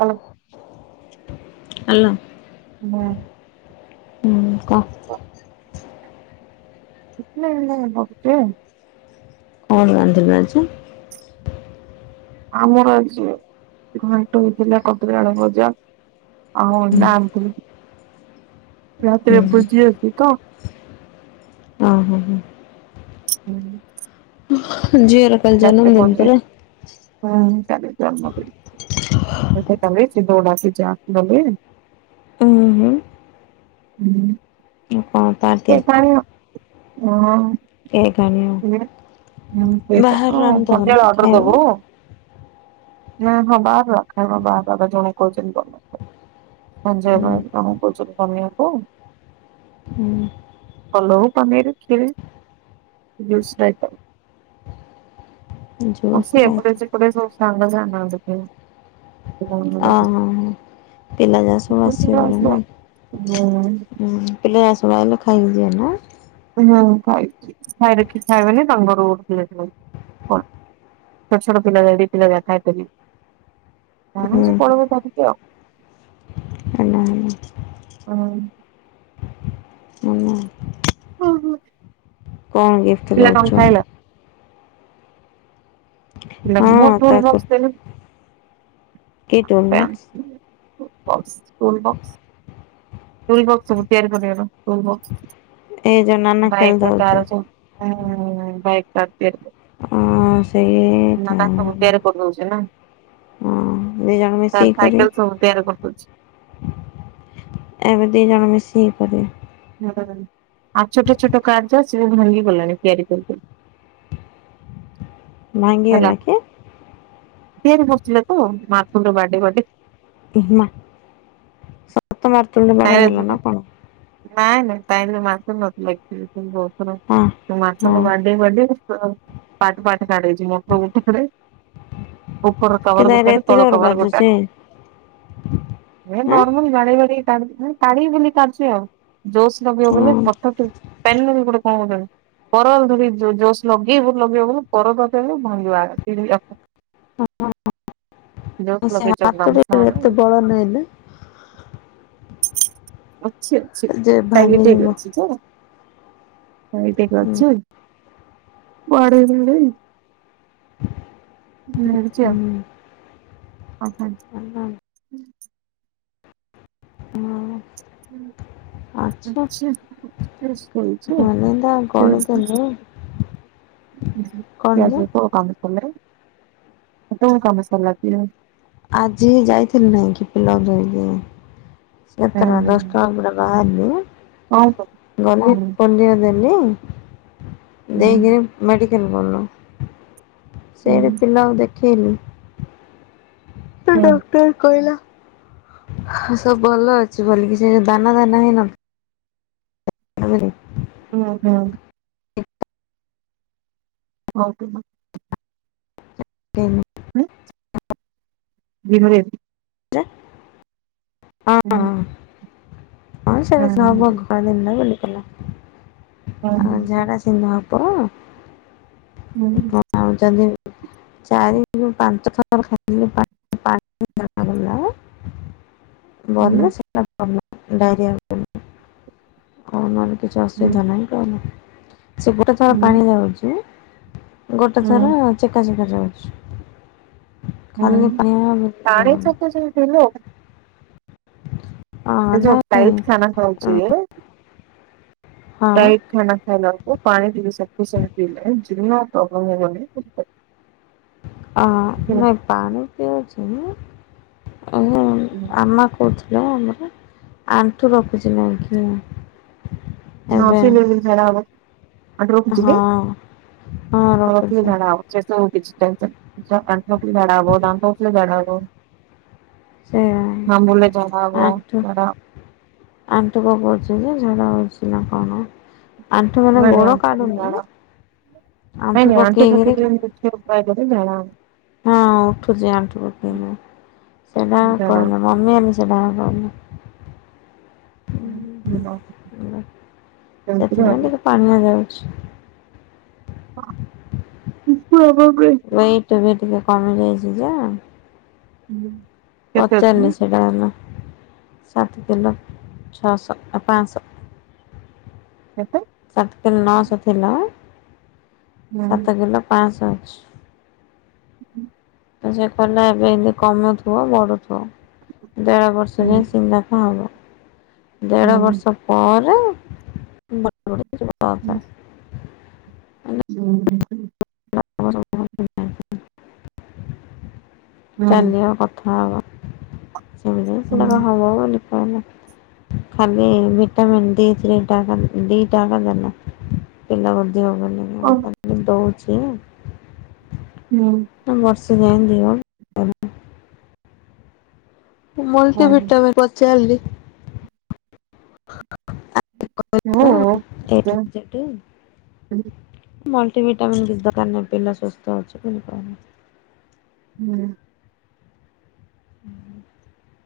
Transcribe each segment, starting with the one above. ହଁ ଆଲୋ ହୁଁ କହ। ଏତନ [unintelligible] କଣ ରାନ୍ଧିବେ ଆଜି ଆମର ଆଜି ଘାଣ୍ଟ ହୋଇଥିଲା କଦଳି ଆଳୁ ଭଜା ଆଉ ଅଣ୍ଡା ରାତିରେ ହୁଁ ଭୋଜି ଅଛି ତ ଉଁ ହୁଁ ହୁଁ। ଯାତ ହୁଁ କାଲି ଜନ୍ମଦିନ [unintelligible] ଉଁ ହୁଁ। [unintelligible] ଆଉ କଣ ପାର୍ଟି ହଁ ଏଇ କଣୀୟ ସେଇଟା ବାହାର ରନ୍ ସନ୍ଧ୍ୟାବେଳେ ଦେହନା ଅର୍ଡର ଦବୁ ଖାଇବା ନା ହଁ ବାର ରଖା ଆ ବାାର ବାା ଜଣ କଛନ୍ତି [unintelligible] ହୁଁ ପଞ୍ଜାବା କଣ କହୁଚି ପଢିବାକୁ ହୁଁ। [unintelligible] ହଁ ଜୁସ୍ ସେ ଏପଟେ ରାଇତା ସେପଟେ [unintelligible] ହଁ ହ ପିଲା ପ୍ରାୟେ ସମୟ ଖାଇବେନି ଆସି ପାରେ ନା ଉଁ ପିଲାସବୁ ଆଇଲେ ଖାଇ [unintelligible] ହୁଁ ଖାଇଛିି ଖାଇ ଦେଖି ଖାଇବେନି ତାଙ୍କର [unintelligible] କଣ ଛୋଟ ଛୋଟ ପିଲା ଯଦି ହୁଁ ହେଲା ହେଲା [unintelligible] ହଁ। ହେଲା ଓହୋ। କଣ ଗିଫ୍ଟ ଦଉଛୁ? ହଁ ମୋ ଟୁଲ ତାକୁ ବକ୍ସ ଦେଲୁ। କି ଟୁଲ ମୋ? Box tool box [unintelligible] tool box. ଏଇ ଯୋଉ ନାନା ବାଇକ୍ ଖେଳୁଥାଉଛି କାର ସବୁ [unintelligible] [unintelligible] ଅ ସବୁ ସେଇଟା ତିଆରି କରିଦଉଛି ନା। ହଁ ଦି ଜଣ ମିଶିକି ତାର କରିବେ ସାଇକେଲ ସବୁ ତିଆର କରିଦଉଛି। ଏବେ ଦିଜଣ ମିଶି ଇଏ କରିବେ। ଆଉ ଛୋଟ ଛୋଟ କାର୍ଯ୍ୟ ସିଏ ଭାଙ୍ଗି ଗଲାଣି ତିଆରି କରି କରି। ଭାଙ୍ଗି ହେଲା କି? ତିଆରି କରିଥିଲେ ତ ମାର୍କଣ୍ଡ ବାଡେଇ ବାଡେଇ। ମା ସ ନାଇଁ ନା [unintelligible] ହଁ ମାଛକୁ ହଁ ବାଡେଇ ବାଡେଇ ପାର୍ଟ ପାର୍ଟ ପାର୍ଟ ହେଇଚି [unintelligible] ଉପର କି ତଳର ତାରେ ଗୋଟାକେ ଏତେ ତଳ ଜୋର କଭର୍ ଗୋଟା ବାଜୁଛି ଆଁ [unintelligible] ବାଡେଇ ବାଡେଇ [unintelligible] ହଁ [unintelligible] ବୋଲି କଣ ଗୋଟାକେ। [unintelligible] ସେ ଆମ ହାତଟା ସାର୍ ଏତେ ବଡ ନହିଲେ। ଅଛି ଅଛି ଚାଲିଟେ ଭାଙ୍ଗିଯିବ ବି ଅଛି ଯେ। [unintelligible] ହୁଁ ଅଛି ବାଡେଇ ବାଡେଇ। [unintelligible] ହୁଁ ଓହୋ। ହଁ। ହୁଁ। ଆଚ୍ଛା [unintelligible] ଭଲତା କରିଦେଲେ କଣ ଯେ ପିଆଜକୁ କର୍ନ ଫୋଲରେ [unintelligible] ଆଜି ଯାଇଥିଲି ନେଇକି [unintelligible] ସେଥିରେ ଦଶଟାବେଳେ ବାହାରିଲି ପାଣି ସହିତ ଗଲି [unintelligible] ଦେଇକିରି ମେଡ଼ିକାଲ ଗଲୁ। ସେଇଠି ପିଲାକୁ ଦେଖେଇଲିି। ତ ଡକ୍ଟର କହିଲା ସବୁ ଭଲ ଅଛି ବୋଲିକି ସିଏ ଦାନା ଦାନା ହେଇ ନ [unintelligible] ହୁଁ ହୁଁ। [unintelligible] [unintelligible] [unintelligible] ହଁ। ହଁ ସେଟା ସବୁ ଖରାଦିନ ବୋଲିକିନା ଆଉ ଝାଡା ସେମତି ହ ତ ହଁ ଆଉଛନ୍ତି। [unintelligible] [inaudible] [unintelligible] କିଛି ଅସୁବିଧା ନାହିଁ କହିଲେ। ସେ ଗୋଟେ ଥର ପାଣି ଯାଉଛି ଗୋଟେ ଥର ଚେକା ଚେକା ଯାଉଛି ଖାଲି ପାଣି ଯେମିତି ହେଲେ [unintelligible] ଯୋଉ ଟାଇଟ୍ [unintelligible] ଖାନା ଖାଉଛି ହଁ [unintelligible] [unintelligible] ଅଁ ନାଇଁ ପାଣି ପିଉଛି। ଆ ଆମା କହୁଥିଲେ ଆମର, ଆଣ୍ଠୁ ରଖୁଛି ନାଇଁ କି ଏବେ [unintelligible] ହଁ ହଁ ରଖୁଛି [unintelligible] [unintelligible] ସେ ଆ [unintelligible] ଆମ୍ବୁଲିଲେ ଝାଡା ହବ ନା ଝାଡ଼ା ଝାଡା ଅଛିି ନା କଣ? ଆଣ୍ଠୁ ମାନେ ନାଇଁ ନାଇଁ ଗୋଡ ଆଣ୍ଠୁ ରଖିଲେ କାଢୁନି, ଝାଡା ନାଇଁ ଆଣ୍ଠୁ ନାଇଁ ପକେଇ କିରି ରଖିଲେ ମୁଖ୍ୟ [unintelligible] ହଁ ଉଠୁଛି ଆଣ୍ଠୁ ହବ [unintelligible] ସେଟା ଝାଡା କହିଲ ମମି ଆ ସେଟା କହୁନ। ହବ ସେମିତିରେ ସେଥିପାଇଁ ହବ ଟିକେ ପାଣିଆ ଯାଉଛି। [unintelligible] ଏଇଟ ବି ଟିକେ କମି ଯାଇଛି ଯେ ହୁଁ ପଚାରିନି ସେଇଟା। ସାତ କିଲୋ ଛଅଶ, ପାଞ୍ଚଶହ। କେତେ ସାତ କିଲ ନଅଶହ ଥିଲା ହୁଁ ସାତ କିଲୋ ପାଞ୍ଚଶହ ଅଛି। ହୁଁ [inaudible] ତ ସେ କହିଲା ଏବେ ଏମିତି କମୁଥିବ, ବଢ଼ୁ ଥିବ। ଦେର ବର୍ଷ ହୁଁ ଯାଇ ସିମ୍ ତା କଣ ହବ [unintelligible] ହୁଁ ଦେଢ ହୁଁ ବର୍ଷ ପରେ ହୁଁ ହୁଁ [unintelligible] [unintelligible] ହୁଁ ଚାଲିବା, କଥା ହବା। ସେମ ସେିକାା ହବ ବୋଲି କ ନା [unintelligible] ଖାଲି ଭିଟାମିନ୍ ଡି ଥ୍ରୀ ଟା ଡି ଟାକଦଲା ପିଲା [unintelligible] ଦଉଛି। ହଁ [inaudible] ସୁଜାଇନ ଦେଓ [unintelligible] ମଲ୍ଟିଭିିଟାମନ୍ ପଚାରିଲି, ଆ ଏ ଠୁ ଜେଡ ମଲ୍ଟିଭିଟାମିନ କିଛି ଦରକାର ନାହିଁ, ପିଲା ସୁସ୍ଥ ଅଛି। ହୁଁ। ହୁଁ [inaudible]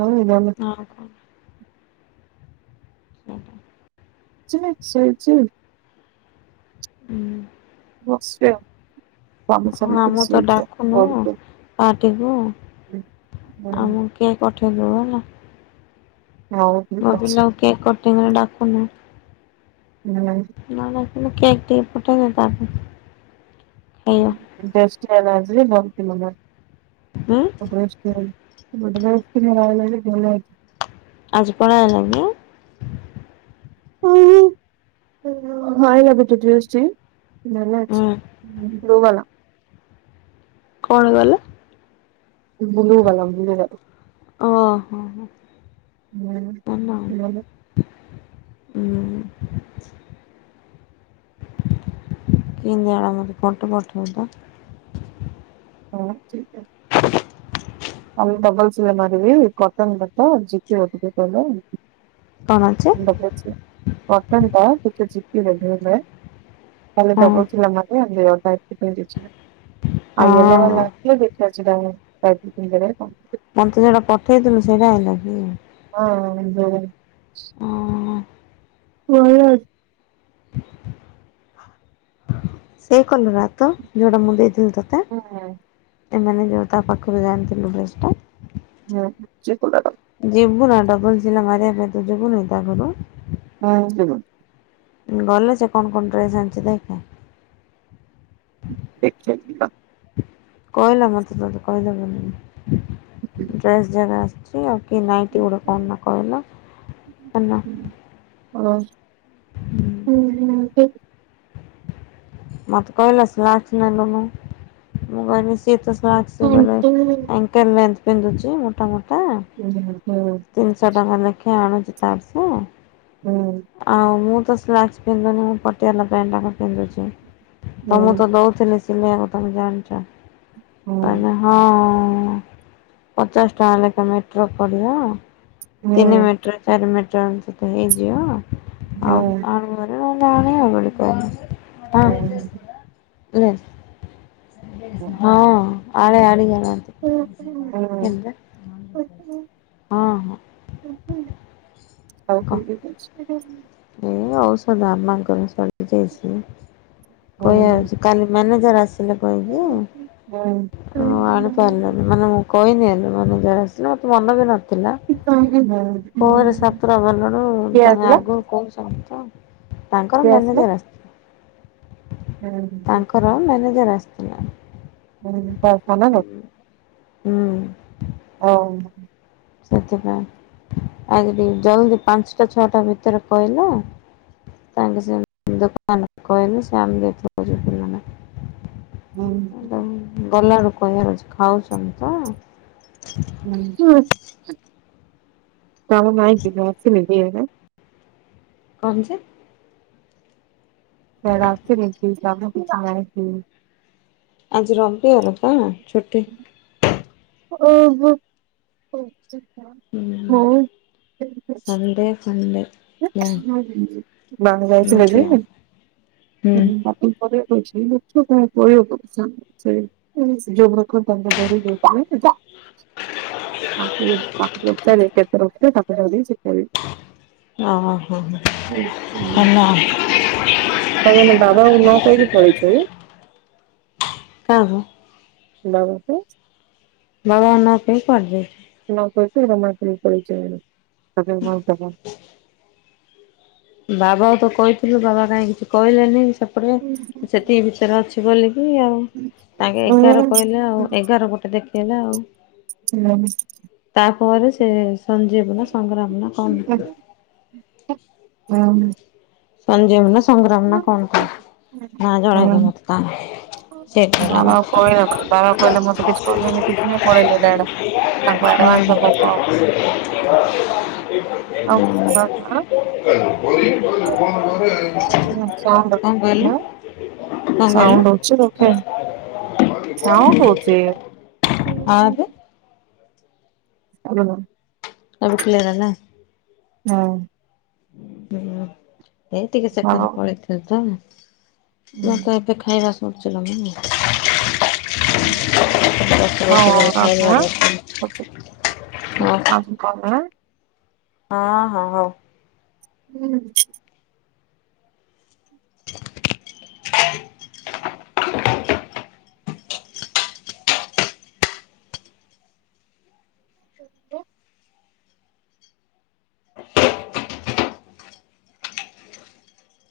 ହଁ ଭାନ [unintelligible] ହ [inaudible] ଚିନେ ସେ ସି ହୁଁ। ବସି [unintelligible] ହଁ ଆମକୁ ତ ଡାକୁନୁ। ଆ ଟିକୁ ଆଉ ମୋ କେକ୍ ପଠେଇଦବୁ ହେଲା। ହଉ ଠିକ୍ ଅଛି। କେହିବେଳେ ଡାକୁନ। ନାଇଁ ନାଇଁ ହେନେ କେକ୍ ଟିକେ ପଠେଇ ଦେ ତା ସାଙ୍ଗ ଦଶଟା ବାଜିଲେ ବନ୍ଦ କରିବ ଯାଅ। ଉଁ [unintelligible] ବଡେ ଗାର୍ଲ ଥୋଡିନା ବାହାରକୁ ଆଇବେ [unintelligible] ଆଜି ପଳେଇ ଆଇଲ କି? ଓହୋ [unintelligible] ହଁ ଏୟାକୁ ଛୁଟିରେ ଆସିଛି। ହୁଁ [unintelligible] ଗୋବାଲ କଣ ଗଲେ? ବୁଲୁ କଲମ ବୁଲୁ ଓହୋ ହୋ କଲମ। ହେଲା ନା [unintelligible] ହୁଁ। କିନ୍ ଜାଣା ମୋତେ ଫଟୋ ପଠେଇବୁ ତ। ହଁ ଠିକ୍ ଅ ଆଉ ଡବଲ୍ ସିଲେଇ ମାରିବି କଟନ୍ ତାଟ [unintelligible] କଣ ଅଛି [unintelligible] କଟନ୍ ଟା ଟିକେ ଚିପି [unintelligible] ତାହେଲେ ହଁ ଡବଲ୍ ସିଲେଇ ମାରିଲେ [unintelligible] ଆଉ ହଁ ୟୋଲ [unintelligible] ବେକାର ସେଟାକୁ କାଟି [unintelligible] ଦେବେ କଣ? ମୋତେ ଯେଟା ପଠେଇଥିଲୁ ସେଇଟା ଆଣିଲ କି? ହଁ ହଁ [unintelligible] ଅଁ, ହଁ। ବଢିଆ ହେଇଛି। ସେଇ କଲରା ତ ଯୋଉଡା ମୁଁ ଦେଇ କୋଉ [unintelligible] ଏମାନେ ଯୋଉ ତା ପାଖରୁ ଯେ ଆଣିଥିଲୁ ଡ୍ରେସ୍ ଟା। ନାହା ସେ କଲର୍ ଟା ଡବଲ୍ ସିଲେଇ ମାରିବା ପାଇଁ ତୁ ଯିବୁ ନାଇ ତା ଘରୁ? ହଁ ଯିବି। ଉଁ ଗଲେ ସେ କଣ କଣ ଡ୍ରେସ୍ ଆଣିଚି ଦେଖ। କହିଲା ମୋତେ ତତେ କହି ଦେ ବୋଲିକି। ଡ୍ରେସ୍ ଜାଗା ଆସିଚି ଆଉ। କି ନାଇଁଟି ଗୋଟେ କଣ ନା କହିଲା ହେଲା। ଓ, [unintelligible] ନାଇଟି ମୋତେ କହିଲା ସେ ଆସିନେ ନବୁ। ମୁଁ କହିଲି ସେ ସିଏ ତ ସ୍ଲାକ୍ସ ବଲେ ଏଙ୍କେଲ୍ ଲେନ୍ଥ ପିନ୍ଦୁଚି ମୁଟା ମୁଟା। [unintelligible] ତିନିଶହ ଟଙ୍କା ନେଖେ ଆଣୁଚି ତାର ସେ। ଆଉ ମୁଁ ତ ସ୍ଲାକ୍ସ ପିନ୍ଧୁନି ମୁଁ ପଟିଆଲା ପ୍ୟାଣ୍ଟ ଟାକ ପିନ୍ଧୁଚି। ତ ମୁଁ ତ ଦଉଥିଲି ସିଲେଇଆକୁ ତୋମେ ଜାଣିଚ? ତାନେ ହଁ ହଁ ପଚାଶ ଟଙ୍କା ଲେଖେ ମିଟର ପଡିବ। ତିନି ମିଟର ଚାରି ମି ଟର ସେ ତ ହେଇଯିବ। ଆଉ ଆଣିବୁ ହେରି ମୁଁ ଜାଣେ ହଁ କହିଲି ତ ହଁ, ଲେସ ହଁ ଆଡ଼େ ଗାଡି ଚଲାନ୍ତି। [unintelligible] [unintelligible] ଆଉ କ [unintelligible] ଏ ଔଷଧ ଆମମାନଙ୍କର ସରିଯାଇଛି କହିବା କୁ କାଲି ମାନେ ତମେ କିଏ ଆସିଲା କହିଦିଅ ଅ ଆଣିପାରିଲି ମାନେ ମୁଁ କହିଲି। [unintelligible] ମତେ ମନ ବି ନଥିଲା କିଏ ପରେ ସତୁଆ ବେଲୁରୁ ତମେ ଆଗ ତାଙ୍କର ଆସିଲା? ମ୍ୟାନେଜର ଆସିଥିଲେ। ତାଙ୍କର ମ୍ୟାନେଜର ଆସିଥିଲା। ହୁଁ ପୋନା ଯୋଗୁଁ ହୁଁ [inaudible] ଓହୋ। ସେଥିପାଇଁ ଆ ଟିକେ ଜଲଦି ପାଞ୍ଚଟା ଛଅଟା ଭିତରେ କହିଲା ତାଙ୍କ ସେ କହିଲେ ସେ ଆଣିଦେଇଥିଲେ। [unintelligible] ଗଲାରୁ କହିବାର ଅଛି ଖାଉଛନ୍ତି ତ? [inaudible] [inaudible] କାମ ନାଇଁ କିରେ ଆସିଲୁ ଏଇଆଡ଼େ? କଣ ସେ ସେ ରାତି ରେ କାମକିଛି ନାହିଁ କି? ଆଜି ରବିବାର ପା ଛୁଟି। ଓହୋ। ହୁଁ [inaudible] ସଣ୍ଡେ ଫଣ୍ଡେ [unintelligible] ନାଇଁ ତେ ଦଉଛି। ସେମିତି [unintelligible] ଆଉ ହୁଁ ଆଙ୍କୁ ଆକୁ ପ କେତେ ରକ୍ତ ତାକୁ ଏକା ଦେଇଚି ସେ କହିବେ ଓହୋ ହଁ [inaudible] ହେଲା। ତମ ବାବା କୁ ନ କହିକି ପଳେଇଚ ଏଇୟା କହାକୁ? [inaudible] ଉଁ ବାବା ଙ୍କ ନା କି କଡ଼ି ଦେ [unintelligible] ବାବା ତ କହିଥିଲୁ ବାବା କାହିଁ କିଛି କହିଲେନି ସେପଟେ ସେତିକି ଭିତରେ ଅଛି ବୋଲି ହ ଆଉ ତାଙ୍କେ ଏଗାର କହିଲେ ଆଉ ଏଗାର ଗୋଟେ ଦେଖେଇଲା ଆଉ ହୁଁ। ତାପରେ ସେ ସଞ୍ଜୀବ ନା ସଂଗ୍ରାମ ନା କଣ ସନ ଦେବ ସଂଗ୍ରାମ ନା କଣ ନା ଜନେଇକି ମତେ କ ବାବା କହିଲ ମ ବାବା କହିଲେ ମତେ କିଛି କହିିଲେ କିଛି ନାଇଁ ପଳେଇଲେ। ଆଡଭାନ୍ସ ଦବାକୁ ଆଉ [inaudible] ସାଉଣ୍ଡ [inaudible] କଣ ହଁ କହିଲେ? ସାଉଣ୍ଡ ହୋଉଛି ରଖେ। କଣ କହୁଚି? ଏବେ [inaudible] [unintelligible] ଆମେ ଥିଲା ଏଇନା ନା ହୁଁ। ହେଇ ଏଇ ଟିକେ ସେ ପାଇଁ ହଁ। ପଳେଇଥିଲେ ତ ମତେ ଏତେ ଖାଇଚା ଶୁଣି ଚିଲ [unintelligible] ଓହୋ। ହଁ ହଁ ହୋଉ। ହୁଁ। [inaudible] [inaudible]